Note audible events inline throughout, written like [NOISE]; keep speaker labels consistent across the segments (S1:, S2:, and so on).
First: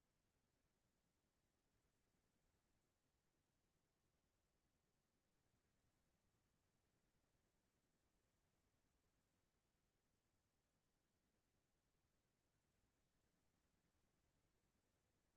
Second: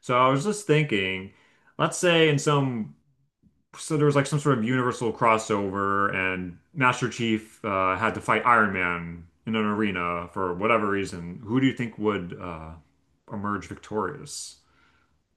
S1: So I was just thinking, let's say in some, so there was like some sort of universal crossover, and Master Chief had to fight Iron Man in an arena for whatever reason. Who do you think would emerge victorious?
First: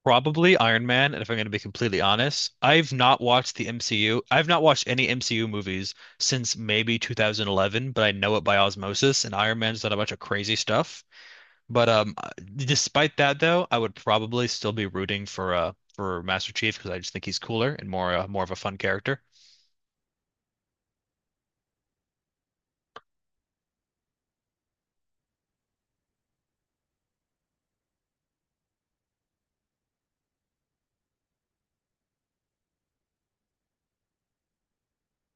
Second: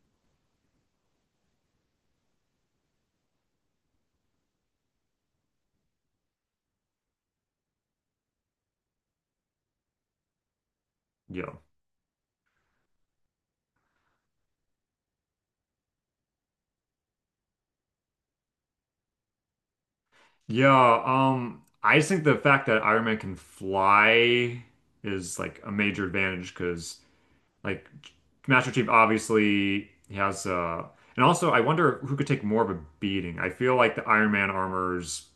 S2: Probably Iron Man, and if I'm going to be completely honest, I've not watched the MCU. I've not watched any MCU movies since maybe 2011, but I know it by osmosis, and Iron Man's done a bunch of crazy stuff.
S1: Yeah.
S2: But Despite that, though, I would probably still be rooting for for Master Chief because I just think he's cooler and more more of a fun character.
S1: Yeah, I just think the fact that Iron Man can fly is like a major advantage because like Master Chief obviously he has and also I wonder who could take more of a beating. I feel like the Iron Man armor's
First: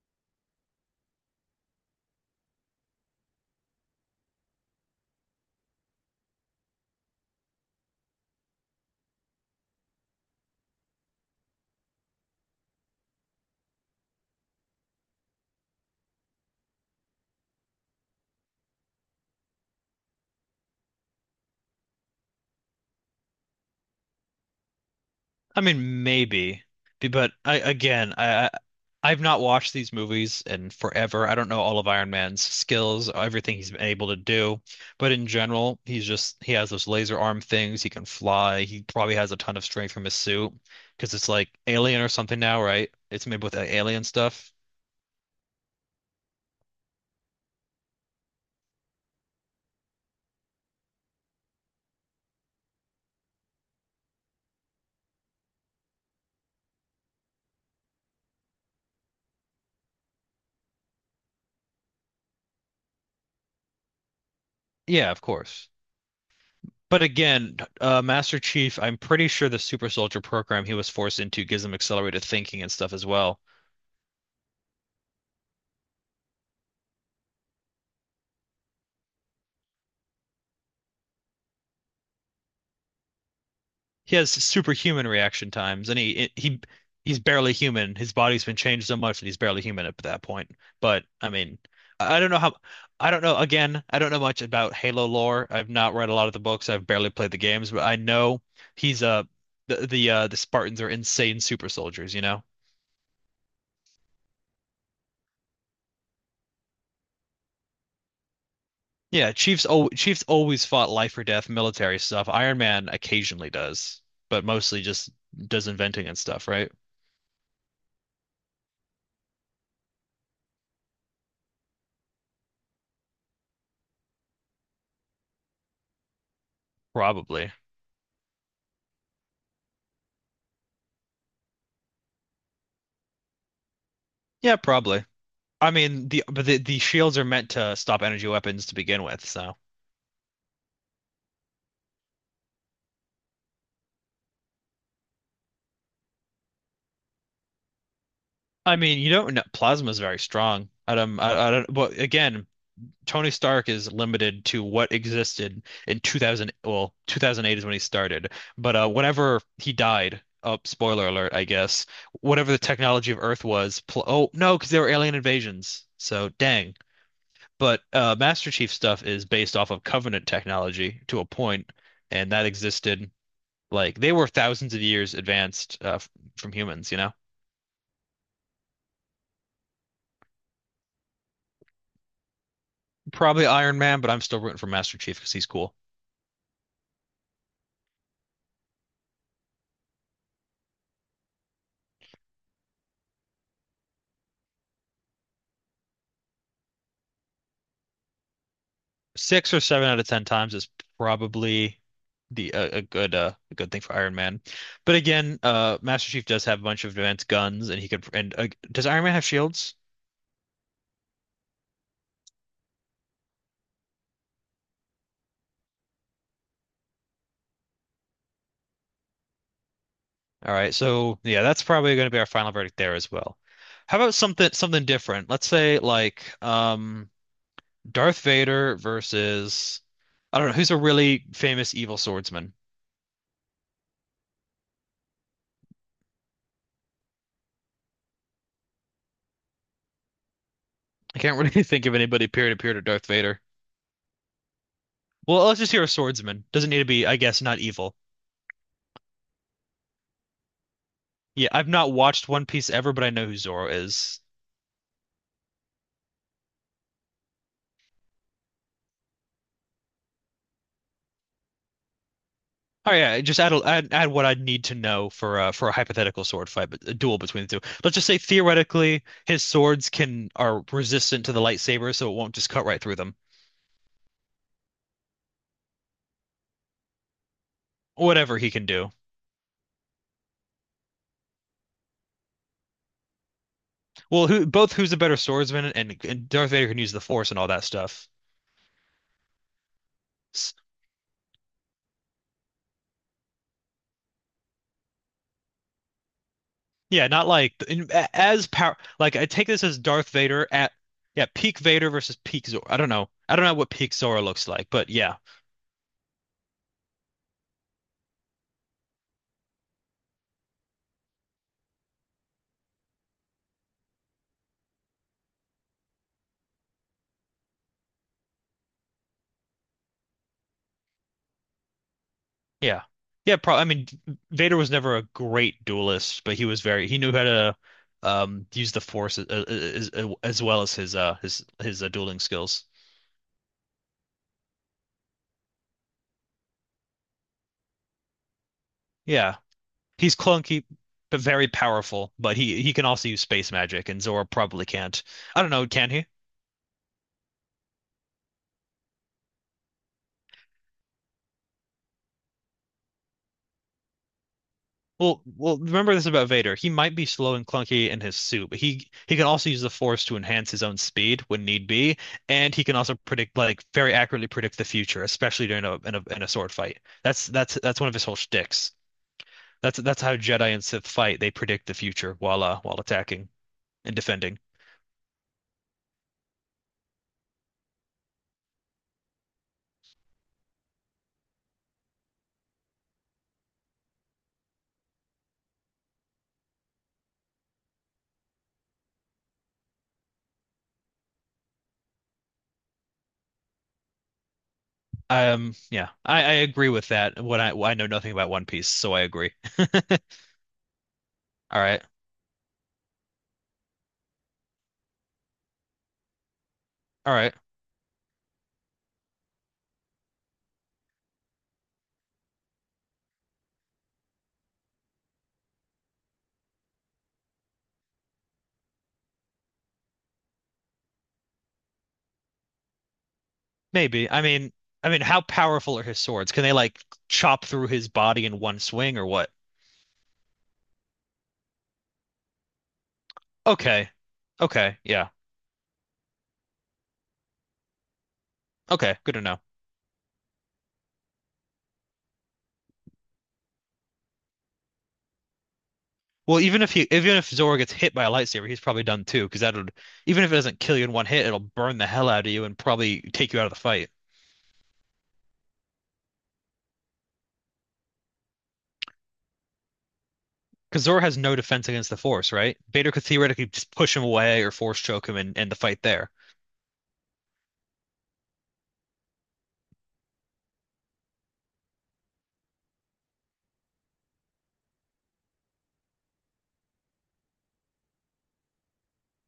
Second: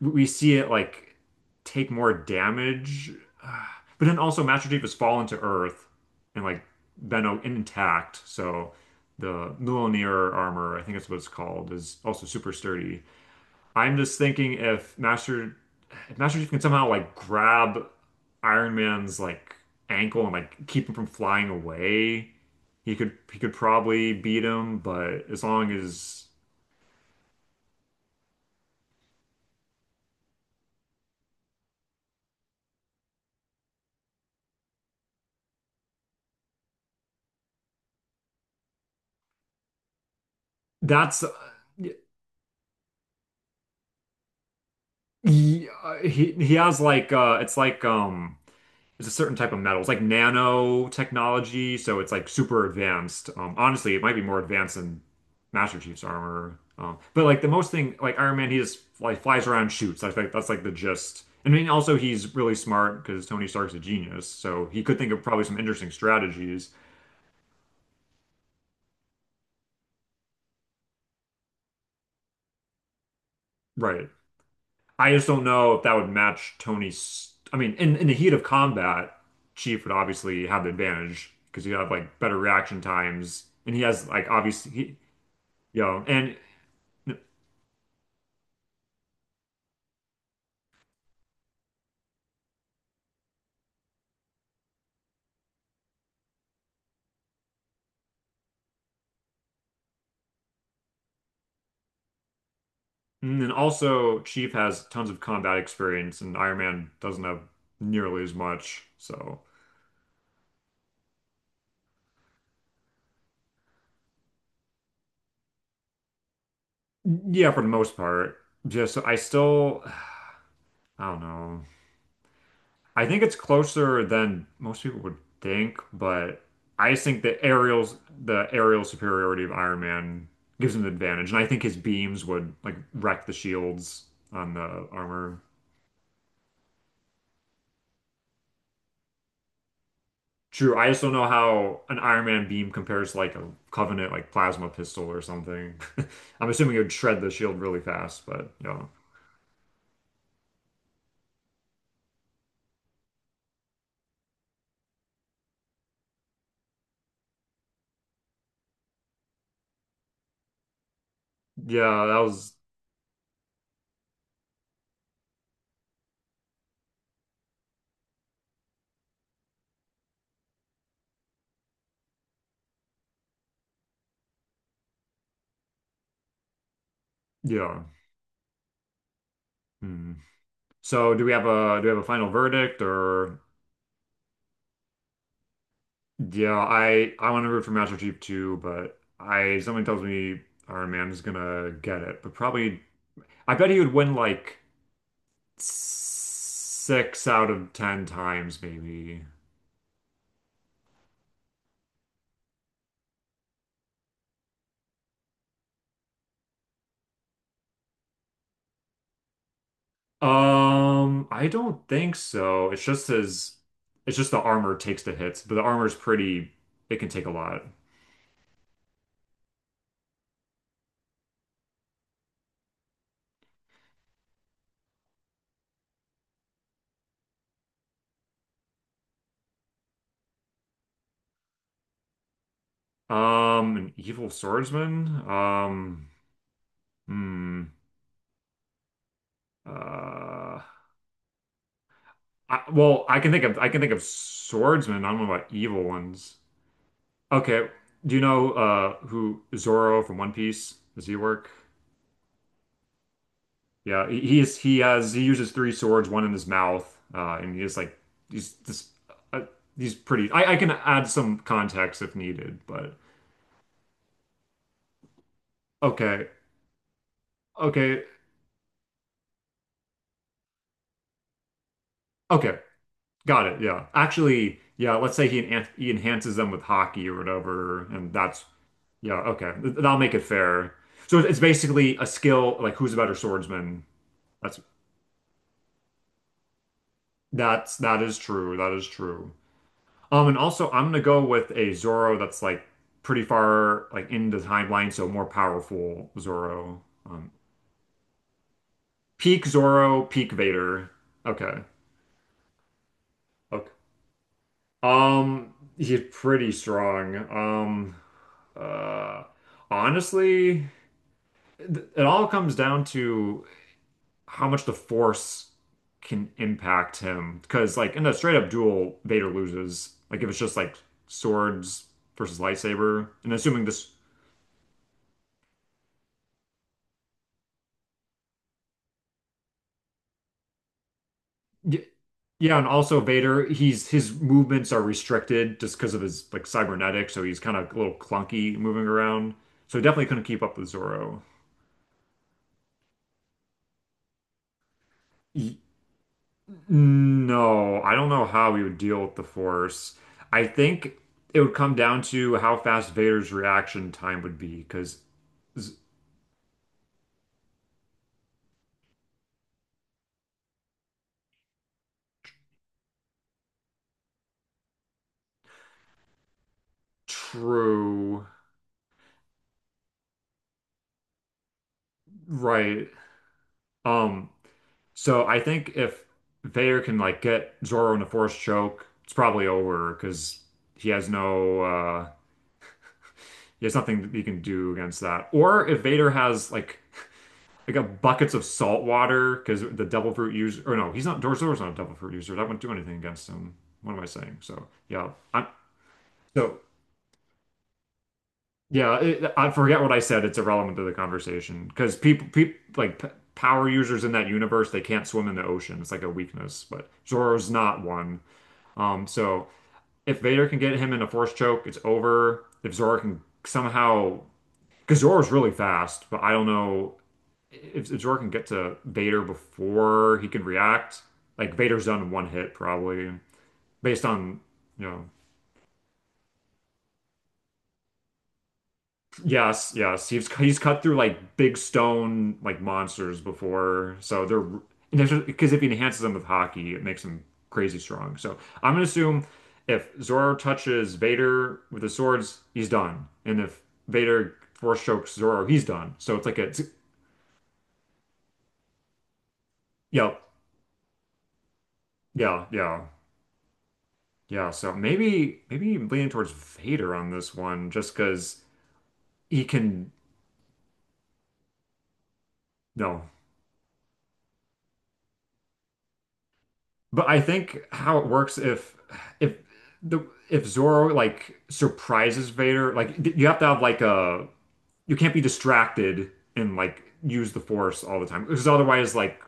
S1: we see it like take more damage. [SIGHS] Uh, But then also Master Chief has fallen to Earth and like been intact. So the Mjolnir armor, I think that's what it's called, is also super sturdy. I'm just thinking if Master Chief can somehow like grab Iron Man's like ankle and like keep him from flying away, he could probably beat him, but as
S2: I
S1: long
S2: mean,
S1: as
S2: maybe, but I again, I've not watched these movies in forever. I don't know all of Iron Man's skills, everything he's been able to do, but in general, he has those laser arm things. He can fly. He probably has a ton of strength from his suit because
S1: that's
S2: it's like alien or something now, right? It's made with alien stuff.
S1: He, he has like it's like it's a certain type of metal. It's like nanotechnology, so it's like super advanced. Honestly, it might be more advanced than Master Chief's armor. But like the most thing like Iron Man he just like flies around shoots. I think that's like the gist. I mean also he's really smart because Tony Stark's a genius, so he could
S2: Yeah,
S1: think of
S2: of
S1: probably some
S2: course.
S1: interesting strategies.
S2: But again, Master Chief, I'm pretty sure the Super Soldier program he was forced into gives him accelerated thinking and stuff as well.
S1: Right. I just don't know if that would match Tony's. I mean, in the heat of combat, Chief would obviously have the advantage because you have like better reaction times, and he has
S2: He
S1: like
S2: has
S1: obviously, he,
S2: superhuman reaction
S1: you
S2: times, and
S1: know,
S2: he's barely human. His body's been changed so much that he's barely human at that point. But I mean, I don't know how. I don't know. Again, I don't know much about Halo lore. I've not read a lot of the books. I've barely played the games, but I know he's the Spartans are insane super soldiers. You know?
S1: and then also Chief has tons of combat experience, and Iron Man doesn't have nearly as much.
S2: Yeah.
S1: So
S2: Chiefs. Al Chiefs always fought life or death military stuff. Iron Man occasionally does, but mostly just does inventing and stuff, right?
S1: yeah, for the most part, just I still I don't know. I think it's closer than most people would think, but I just think
S2: Probably.
S1: the aerial superiority of Iron Man gives him the advantage, and I think his beams would like wreck the shields on
S2: Yeah,
S1: the
S2: probably.
S1: armor.
S2: I mean, the shields are meant to stop energy weapons to begin with, so
S1: True, I just don't know how an Iron Man beam compares to like a Covenant like plasma pistol or something. [LAUGHS] I'm assuming it would shred the shield really fast, but
S2: I
S1: yeah,
S2: mean, you don't know plasma is very strong. I don't, Well, again, Tony Stark is limited to what existed in 2000, well, 2008 is when he started. But whenever he died, oh, spoiler alert, I guess,
S1: yeah, that
S2: whatever
S1: was
S2: the technology of Earth was, pl oh, no, because there were alien invasions. So dang. But Master Chief stuff is based off of Covenant technology to a point, and that existed. Like they were thousands of years advanced from humans, you know?
S1: yeah. Hmm. So do we have a do we have a final verdict or?
S2: Probably Iron Man, but I'm still rooting for Master Chief because he's cool.
S1: Yeah, I want to root for Master Chief too, but I something tells me Iron Man is gonna get it. But probably, I bet he would win like six out of ten times, maybe.
S2: Six or seven out of ten times is probably the a good thing for Iron Man. But again, Master Chief does have a bunch of advanced guns, and he could. And does Iron Man have shields?
S1: I don't think so. It's just his, it's just the armor takes the hits, but the armor's pretty, it can take a lot.
S2: All right, so yeah, that's probably going to be our final verdict there as well. How about something different? Let's say like Darth Vader versus I don't know who's a really famous evil swordsman.
S1: An evil swordsman. Hmm. Uh,
S2: I can't really [LAUGHS] think of anybody
S1: I,
S2: peer to
S1: well,
S2: Darth Vader.
S1: I can think of swordsmen. I don't know about
S2: Well, let's just
S1: evil
S2: hear a
S1: ones.
S2: swordsman. Doesn't need to be, I guess, not
S1: Okay.
S2: evil.
S1: Do you know who Zoro from One Piece? Does he
S2: Yeah,
S1: work?
S2: I've not watched One Piece ever, but I know who Zoro
S1: Yeah,
S2: is.
S1: he is he uses three swords, one in his mouth, and he is like he's this uh, he's pretty. I can add some context if needed,
S2: Oh
S1: but
S2: yeah, just add, a- add add what I'd need to know for a hypothetical
S1: okay,
S2: sword fight, but a duel between the two. Let's
S1: okay,
S2: just say theoretically his swords can are resistant to the lightsaber, so it won't just
S1: okay,
S2: cut right through them.
S1: got it. Yeah, actually, yeah. Let's say he enhances them with hockey or whatever, and
S2: Whatever
S1: that's
S2: he can do.
S1: yeah, okay. That'll make it fair. So it's basically a skill like who's a better swordsman.
S2: Well,
S1: That's
S2: who's a better swordsman and Darth Vader can use the Force and all that
S1: that's that
S2: stuff.
S1: is true. That is true. And also I'm gonna go with a Zoro that's like pretty far like in the timeline, so more powerful Zoro.
S2: Yeah, not
S1: Um,
S2: like in- a- as power. Like I
S1: peak
S2: take this as
S1: Zoro,
S2: Darth
S1: peak
S2: Vader at
S1: Vader.
S2: yeah peak
S1: Okay.
S2: Vader versus peak Zor. I don't know. I don't know what
S1: Okay.
S2: peak Zora looks like, but yeah,
S1: He's pretty strong. Uh, honestly, it all comes down to how much the Force can impact him. Because like in a straight up duel, Vader loses. Like if it's just like swords versus
S2: yeah,
S1: lightsaber, and
S2: yeah. Probably.
S1: assuming
S2: I mean,
S1: this
S2: Vader was never a great duelist, but he was very. He knew how to use the Force as as well as his
S1: Y-
S2: dueling
S1: Yeah,
S2: skills.
S1: and also Vader, he's his movements are restricted just because of his like cybernetics, so he's kind of a little clunky moving around.
S2: Yeah,
S1: So he definitely
S2: he's
S1: couldn't keep up
S2: clunky
S1: with Zorro.
S2: but very powerful. But he can also use space magic, and Zora probably can't. I don't
S1: Y-
S2: know. Can he?
S1: No, I don't know how he would deal with the Force. I think it would come down to how fast Vader's reaction time would be, because
S2: Well, well, remember this about Vader. He might be slow and clunky in his suit, but he can also use the Force to enhance his own speed when need be, and he can also predict like very accurately predict the future, especially during a in a in a sword fight. That's one of his whole
S1: true,
S2: shticks. That's how Jedi and Sith fight. They predict the future while
S1: right?
S2: attacking and
S1: Um,
S2: defending.
S1: so I think if Vader can like get Zorro in a Force choke, it's probably over because he has no there's nothing that you can do against that. Or if Vader has like [LAUGHS] like a buckets of salt water because the devil fruit user or no, he's not Darth Vader's not a devil fruit user. That wouldn't do anything against him. What am I saying? So yeah, I'm
S2: Yeah, I
S1: so
S2: agree with that. What I know nothing about One Piece, so
S1: yeah.
S2: I
S1: It,
S2: agree.
S1: I
S2: [LAUGHS]
S1: forget what I said. It's irrelevant to the
S2: All
S1: conversation
S2: right,
S1: because people like p power users in that universe they can't swim in the ocean. It's like a weakness, but
S2: all right.
S1: Zoro's not one. So if Vader can get him in a force choke, it's over. If Zoro can somehow because Zoro's really fast, but I don't know if Zor can get to Vader before he can react, like Vader's done in one hit probably, based
S2: Maybe.
S1: on you
S2: I mean,
S1: know.
S2: how powerful are his swords? Can they like chop through his body in one swing or what?
S1: Yes, yes, he's cut through like big stone like monsters
S2: Okay.
S1: before, so
S2: Okay. Yeah.
S1: they're because if he enhances them with hockey, it makes him crazy strong. So I'm gonna
S2: Okay. Good to
S1: assume
S2: know.
S1: if Zoro touches Vader with his swords, he's done, and if Vader force chokes Zoro, he's done. So it's like
S2: Well, even if Zoro gets hit by a lightsaber, he's probably done too, because that would,
S1: yeah,
S2: even if it doesn't kill you in one hit, it'll burn the hell out of you
S1: yeah,
S2: and
S1: yeah.
S2: probably take you out of the fight.
S1: Yeah, so maybe maybe leaning towards Vader on this one just because he can
S2: Because Zoro has no defense against the Force, right? Vader
S1: no.
S2: could theoretically just push him away or Force choke him and end the fight there.
S1: But I think how it works if the if Zorro like surprises Vader, like you have to have like a you can't be distracted and like use the Force all the time because otherwise like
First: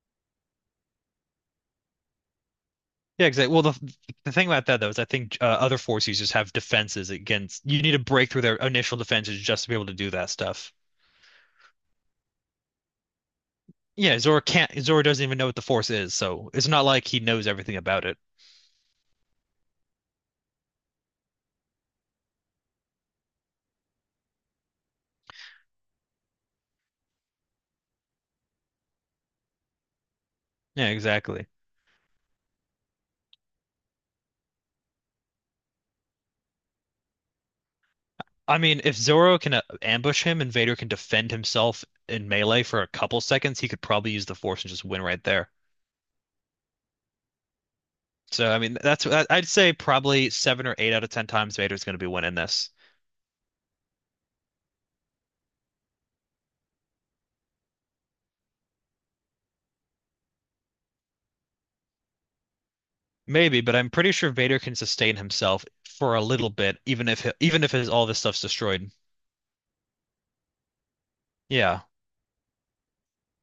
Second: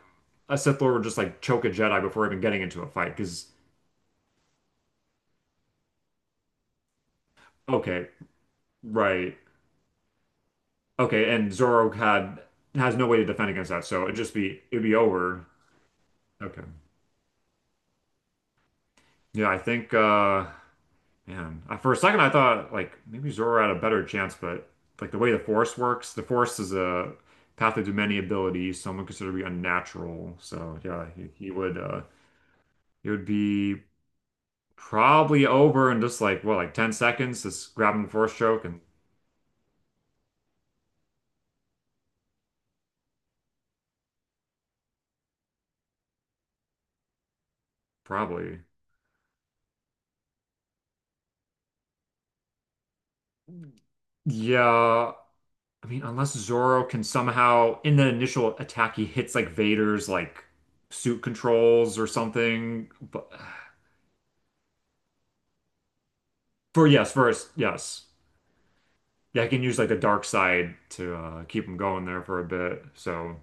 S1: a Sith Lord would just like choke a Jedi before even getting into a fight
S2: Yeah,
S1: because
S2: exactly. Well, the thing about that though is I think other Force users have defenses against. You need to
S1: okay,
S2: break through their initial
S1: right.
S2: defenses just to be able to do that stuff.
S1: Okay, and Zorro had has no way to defend against that, so
S2: Yeah, Zoro can't.
S1: it'd be
S2: Zoro doesn't even
S1: over.
S2: know what the Force is, so
S1: Okay.
S2: it's not like he knows everything about it.
S1: Yeah, I think man, I, for a second I thought like maybe Zoro had a better chance, but like the way the Force works, the Force is a path of many abilities, someone considered to be unnatural. So
S2: Yeah,
S1: yeah,
S2: exactly.
S1: he would be probably over in just like what, like 10 seconds, just grabbing the Force
S2: I
S1: choke and
S2: mean, if Zoro can ambush him and Vader can defend himself in melee for a couple seconds, he could probably use the Force and just win right there. So, I
S1: probably.
S2: mean, I'd say probably seven or eight out of ten times Vader's going to be winning this.
S1: Yeah, I mean unless Zoro can somehow in the initial attack he hits like Vader's like suit controls or something. But
S2: Maybe, but I'm pretty sure Vader can sustain himself for a little bit,
S1: for yes, first,
S2: even if his
S1: yes.
S2: all this stuff's destroyed.
S1: Yeah, I can use like the dark side to keep him
S2: Yeah,
S1: going there for a bit. So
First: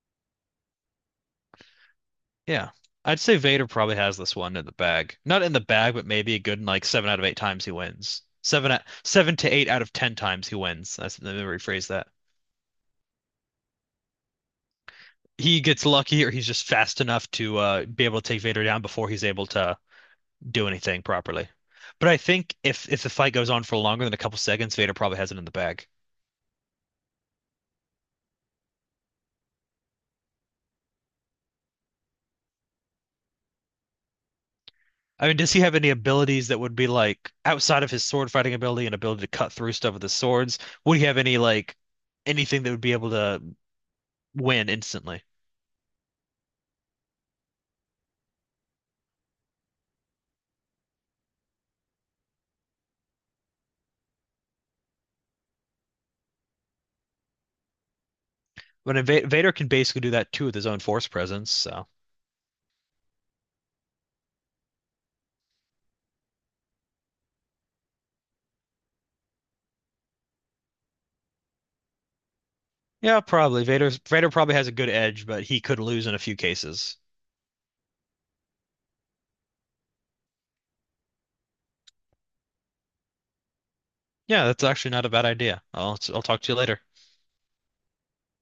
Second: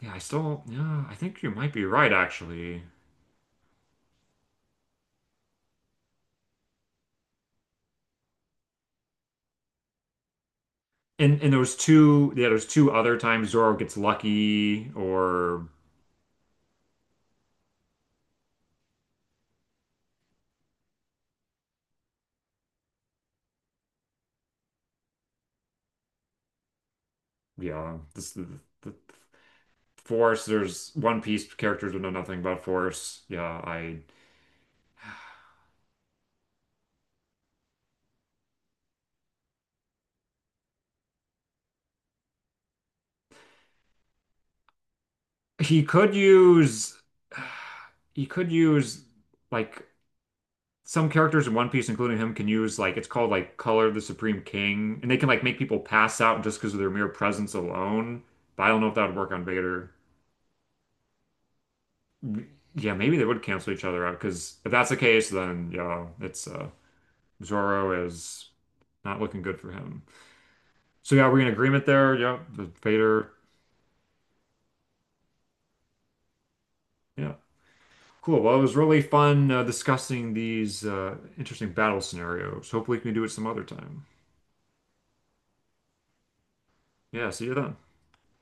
S1: yeah, I still yeah, I think you might be right
S2: yeah.
S1: actually.
S2: I'd say Vader probably has this one in the bag. Not in the bag, but maybe a good like seven out of eight times he wins. Seven to eight out of ten times he wins. That's, let me
S1: And those
S2: rephrase that.
S1: two yeah, there's two other times Zoro gets lucky
S2: He
S1: or
S2: gets lucky or he's just fast enough to be able to take Vader down before he's able to do anything properly. But I think if the fight goes on for longer than a couple seconds, Vader probably has it in the bag.
S1: yeah, the Force. There's One Piece characters who know nothing about Force. Yeah, I
S2: I mean, does he have any abilities that would be like outside of his sword fighting ability and ability to cut through stuff with his swords? Would he have any like anything that would be able to win instantly?
S1: he could use [SIGHS] he could use like some characters in One Piece, including him, can use like it's called like Color of the Supreme King, and they can like make people pass out just because of their mere presence alone. But I don't know if
S2: When
S1: that would work on
S2: Vader can
S1: Vader.
S2: basically do that too with his own force presence, so
S1: Yeah, maybe they would cancel each other out because if that's the case, then yeah, it's Zoro is not looking good for him. So yeah, we're in agreement there. Yeah, the
S2: yeah,
S1: Vader.
S2: probably Vader. Vader probably has a good edge, but he could lose in a few cases.
S1: Yeah, cool. Well, it was really fun discussing these interesting battle scenarios. Hopefully, we can do it some other time.
S2: Yeah, that's actually not a bad idea. I'll talk to you later.
S1: Yeah, see you then.